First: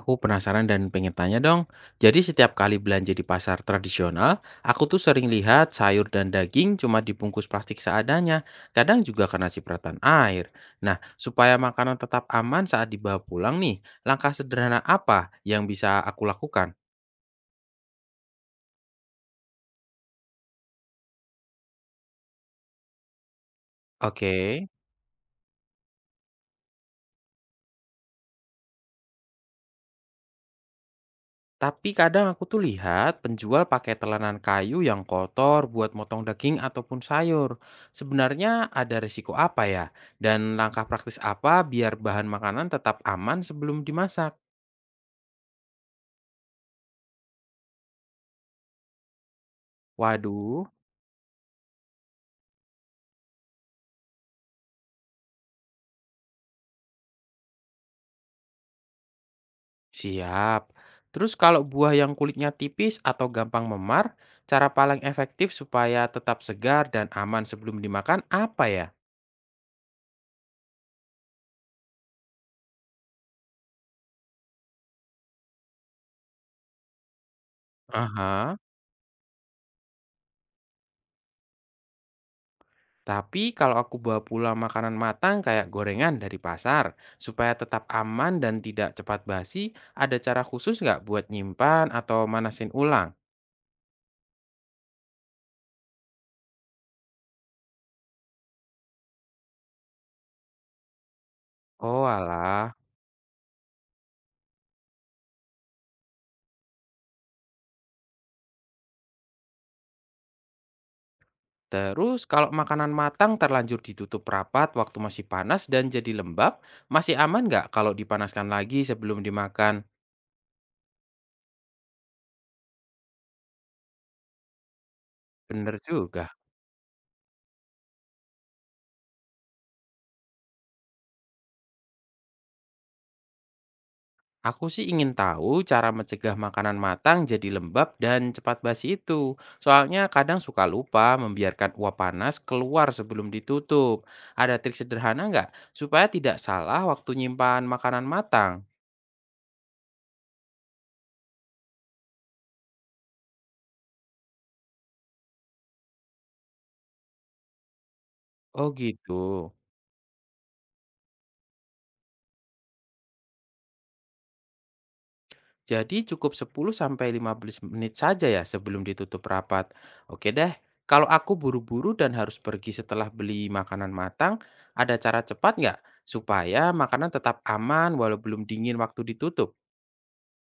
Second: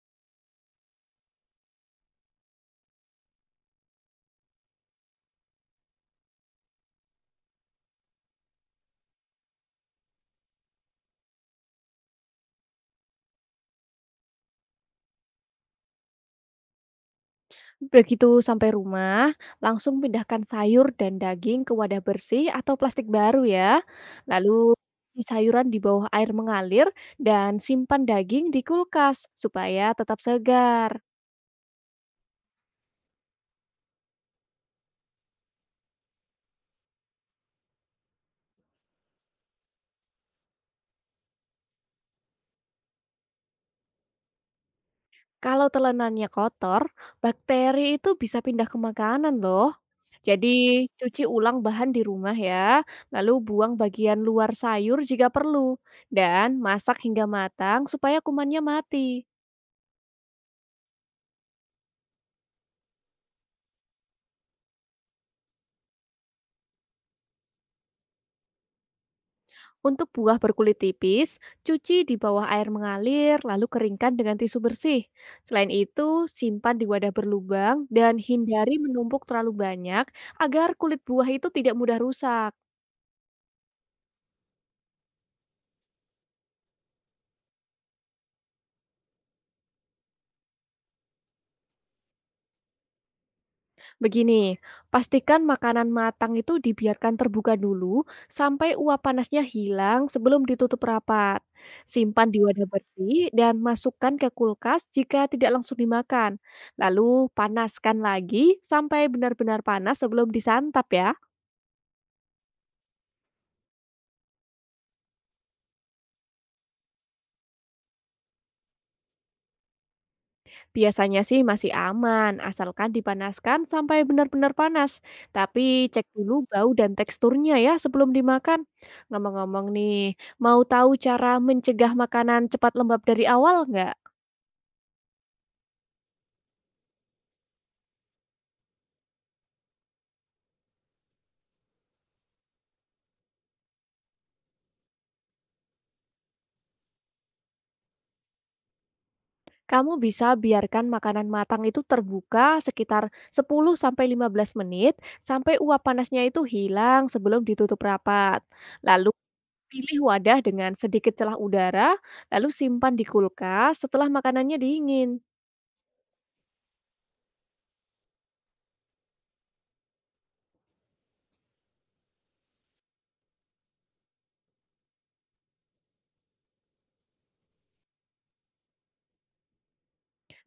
Aku penasaran dan pengen tanya dong. Jadi setiap kali belanja di pasar tradisional, aku tuh sering lihat sayur dan daging cuma dibungkus plastik seadanya. Kadang juga karena cipratan air. Nah, supaya makanan tetap aman saat dibawa pulang nih, langkah sederhana apa yang bisa aku lakukan? Begitu sampai rumah, langsung pindahkan sayur dan daging ke wadah bersih atau plastik baru ya. Oke. Lalu cuci sayuran di bawah air mengalir dan simpan daging di kulkas supaya tetap segar. Tapi kadang aku tuh lihat penjual pakai telanan kayu yang kotor buat motong daging ataupun sayur. Sebenarnya ada risiko apa ya? Dan langkah praktis apa biar bahan makanan tetap aman sebelum dimasak? Kalau telanannya kotor, bakteri itu bisa pindah ke makanan loh. Waduh, Jadi cuci ulang bahan di rumah ya, lalu buang bagian luar sayur jika perlu, dan masak hingga matang supaya kumannya mati. siap. Terus kalau buah yang kulitnya tipis atau gampang memar, cara paling efektif supaya tetap segar dan aman sebelum dimakan apa ya? Untuk buah berkulit tipis, cuci di bawah air mengalir, lalu keringkan dengan tisu bersih. Selain itu, simpan di wadah berlubang dan Aha. hindari menumpuk terlalu banyak agar kulit buah itu tidak mudah rusak. Tapi kalau aku bawa pulang makanan matang kayak gorengan dari pasar, supaya tetap aman dan tidak cepat basi, ada cara khusus nggak buat nyimpan atau manasin ulang? Begini, pastikan makanan matang itu dibiarkan terbuka dulu sampai uap panasnya hilang sebelum ditutup rapat. Oh Simpan di wadah alah. bersih dan masukkan ke kulkas jika tidak langsung dimakan. Lalu panaskan lagi sampai benar-benar panas sebelum disantap ya. Terus kalau makanan matang terlanjur ditutup rapat waktu masih panas dan jadi lembab, masih aman nggak kalau dipanaskan lagi sebelum dimakan? Biasanya sih masih aman, asalkan dipanaskan sampai benar-benar panas. Bener Tapi cek juga. dulu bau dan teksturnya ya sebelum dimakan. Ngomong-ngomong nih, mau tahu cara mencegah makanan cepat lembab dari awal nggak? Aku sih ingin tahu cara mencegah makanan matang jadi lembab dan cepat basi itu. Soalnya kadang suka lupa membiarkan uap panas keluar sebelum ditutup. Ada trik sederhana nggak supaya tidak salah waktu nyimpan makanan matang? Kamu bisa biarkan makanan matang itu terbuka sekitar 10-15 menit sampai uap panasnya itu hilang sebelum ditutup rapat. Oh Lalu gitu. pilih wadah dengan sedikit celah udara, lalu simpan di kulkas setelah makanannya dingin. Jadi cukup 10 sampai 15 menit saja ya sebelum ditutup rapat. Oke deh, kalau aku buru-buru dan harus pergi setelah beli makanan matang, ada cara cepat nggak supaya makanan tetap aman walau belum dingin waktu ditutup?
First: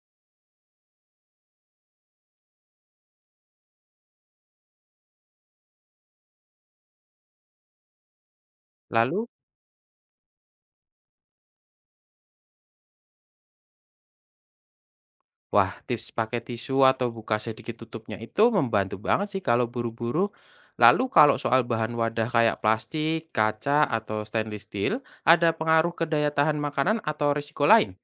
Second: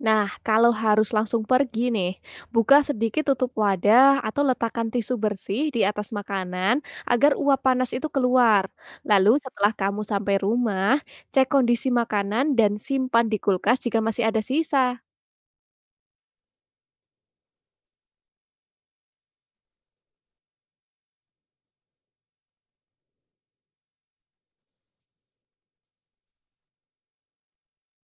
Nah, kalau harus langsung pergi nih, buka sedikit tutup wadah atau letakkan tisu bersih di atas makanan agar uap panas itu keluar. Lalu, Lalu setelah kamu sampai rumah, cek kondisi makanan dan simpan di kulkas jika masih ada sisa. wah, tips pakai tisu atau buka sedikit tutupnya itu membantu banget sih kalau buru-buru. Lalu kalau soal bahan wadah kayak plastik, kaca, atau stainless steel, ada pengaruh ke daya tahan makanan atau risiko lain?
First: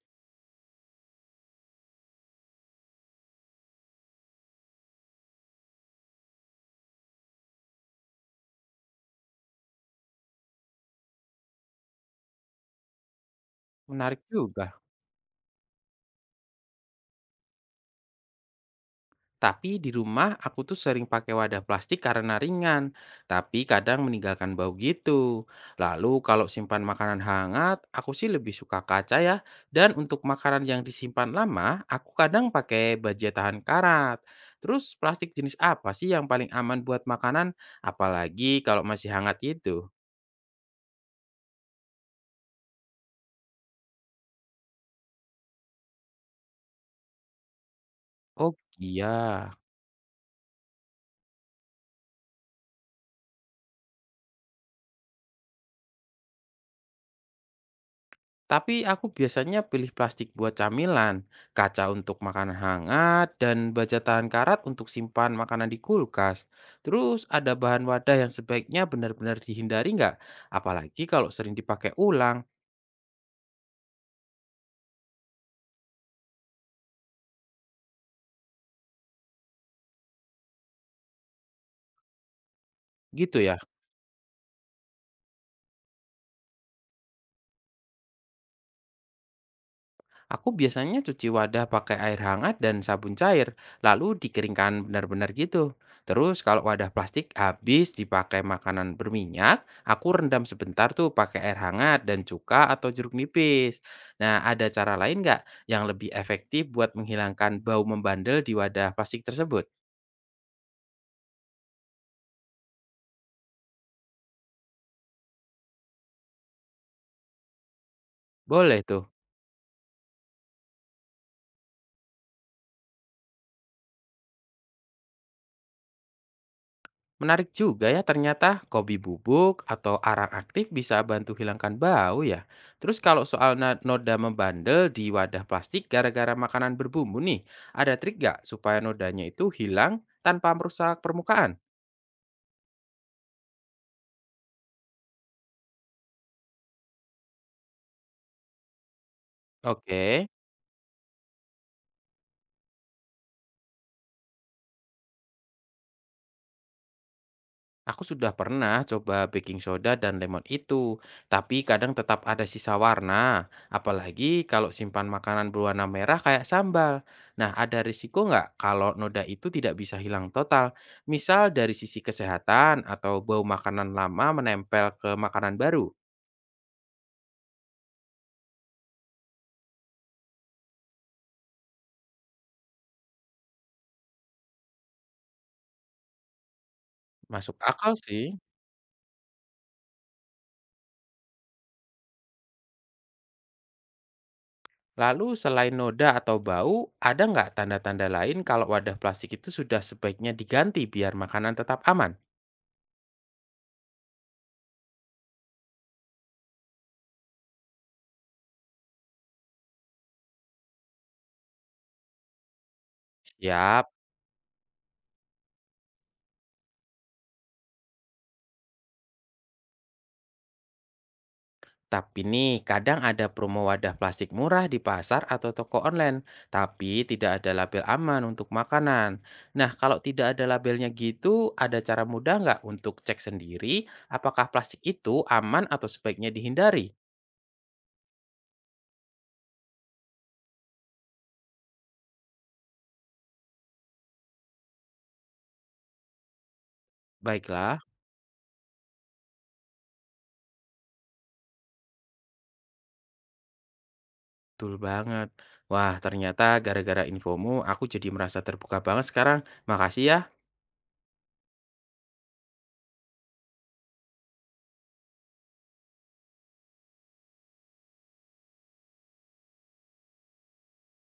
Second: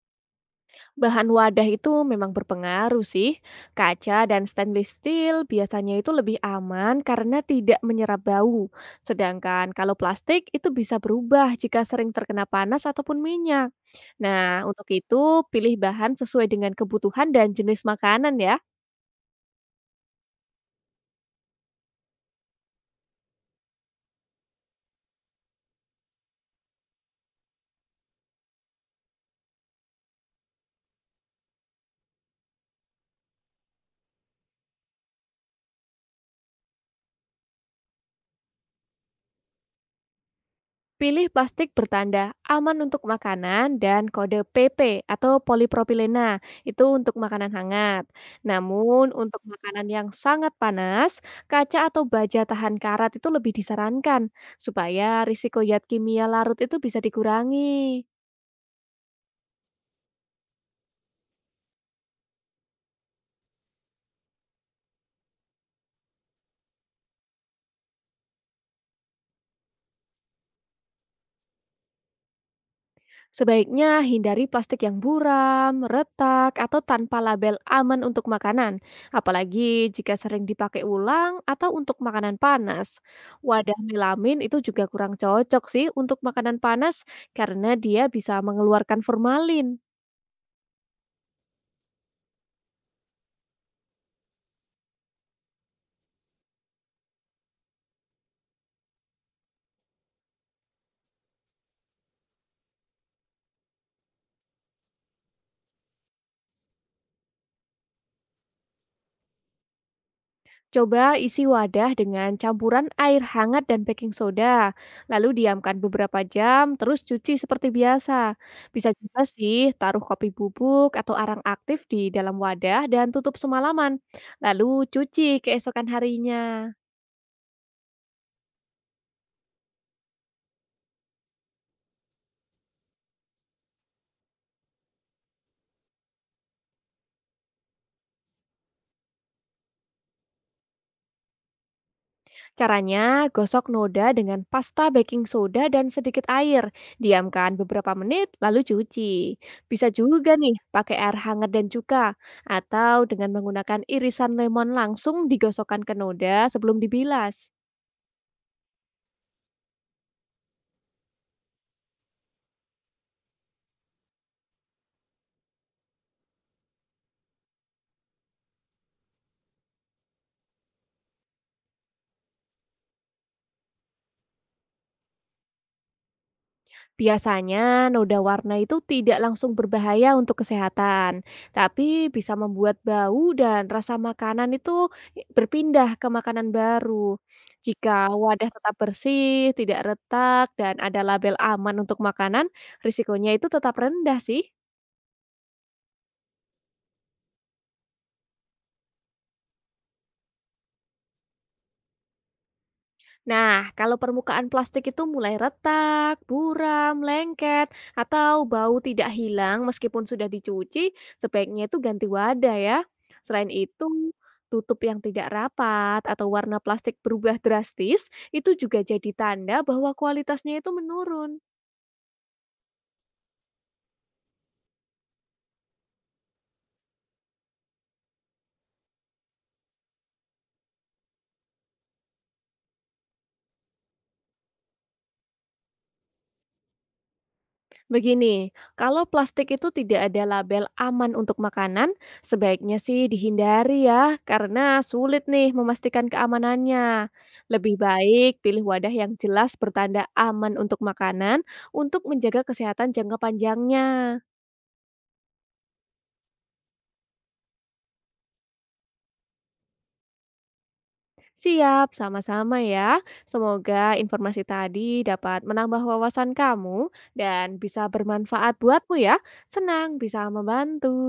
Bahan wadah itu memang berpengaruh sih. Kaca dan stainless steel biasanya itu lebih aman karena tidak menyerap bau. Sedangkan kalau plastik itu bisa berubah jika sering terkena panas ataupun minyak. Menarik Nah, juga. untuk itu pilih bahan sesuai dengan kebutuhan dan jenis makanan ya. Tapi di rumah aku tuh sering pakai wadah plastik karena ringan, tapi kadang meninggalkan bau gitu. Lalu kalau simpan makanan hangat, aku sih lebih suka kaca ya. Dan untuk makanan yang disimpan lama, aku kadang pakai baja tahan karat. Terus plastik jenis apa sih yang paling aman buat makanan? Apalagi kalau masih hangat gitu. Pilih plastik bertanda aman untuk makanan dan kode PP atau polipropilena itu untuk makanan hangat. Oh Namun iya. untuk makanan yang sangat panas, kaca atau baja tahan karat itu lebih disarankan supaya risiko zat kimia larut itu bisa dikurangi. Tapi aku biasanya pilih plastik buat camilan, kaca untuk makanan hangat, dan baja tahan karat untuk simpan makanan di kulkas. Terus ada bahan wadah yang sebaiknya benar-benar dihindari nggak? Apalagi kalau sering dipakai ulang, Sebaiknya hindari plastik yang buram, retak, atau tanpa label aman untuk makanan, apalagi jika sering dipakai ulang atau untuk makanan panas. gitu ya. Wadah melamin itu juga kurang cocok sih untuk makanan panas karena dia bisa mengeluarkan formalin. Aku biasanya cuci wadah pakai air hangat dan sabun cair, lalu dikeringkan benar-benar gitu. Terus kalau wadah plastik habis dipakai makanan berminyak, aku rendam sebentar tuh pakai air hangat dan cuka atau jeruk nipis. Nah, ada cara lain nggak yang lebih efektif buat menghilangkan bau membandel di wadah plastik tersebut? Coba isi wadah dengan campuran air hangat dan baking soda, lalu diamkan beberapa jam, terus cuci seperti biasa. Boleh Bisa tuh. juga sih taruh kopi bubuk atau arang aktif di dalam wadah dan tutup semalaman, lalu cuci keesokan harinya. Menarik juga ya ternyata kopi bubuk atau arang aktif bisa bantu hilangkan bau ya. Terus kalau soal noda membandel di wadah plastik gara-gara makanan berbumbu nih, ada trik nggak supaya nodanya itu hilang tanpa merusak permukaan? Caranya, gosok noda dengan pasta baking soda dan sedikit air. Diamkan beberapa menit, lalu cuci. Bisa Oke. juga nih pakai air hangat dan cuka, atau dengan menggunakan irisan lemon langsung digosokkan ke noda sebelum dibilas. Aku sudah pernah coba baking soda dan lemon itu, tapi kadang tetap ada sisa warna, apalagi kalau simpan makanan berwarna merah kayak sambal. Nah, ada risiko nggak kalau noda itu tidak bisa hilang total? Misal dari sisi kesehatan atau bau makanan lama menempel ke makanan baru? Biasanya, noda warna itu tidak langsung berbahaya untuk kesehatan, tapi bisa membuat bau dan rasa makanan itu berpindah ke makanan baru. Masuk akal Jika sih. wadah tetap bersih, tidak retak, dan ada label aman untuk makanan, risikonya itu tetap rendah sih. Lalu selain noda atau bau, ada nggak tanda-tanda lain kalau wadah plastik itu sudah sebaiknya diganti biar makanan tetap aman? Nah, kalau permukaan plastik itu mulai retak, buram, lengket, atau bau tidak hilang meskipun sudah dicuci, sebaiknya itu ganti wadah ya. Selain Siap. itu, tutup yang tidak rapat atau warna plastik berubah drastis, itu juga jadi tanda bahwa kualitasnya itu menurun. Tapi nih, kadang ada promo wadah plastik murah di pasar atau toko online, tapi tidak ada label aman untuk makanan. Nah, kalau tidak ada labelnya gitu, ada cara mudah nggak untuk cek sendiri apakah plastik itu aman atau sebaiknya dihindari? Begini, kalau plastik itu tidak ada label aman untuk makanan, sebaiknya sih dihindari ya, karena sulit nih memastikan keamanannya. Lebih Baiklah, baik pilih wadah yang jelas bertanda aman untuk makanan untuk menjaga kesehatan jangka panjangnya. betul banget. Wah, ternyata gara-gara infomu aku jadi merasa terbuka banget sekarang. Makasih ya. Siap, sama-sama ya. Semoga informasi tadi dapat menambah wawasan kamu dan bisa bermanfaat buatmu ya. Senang bisa membantu.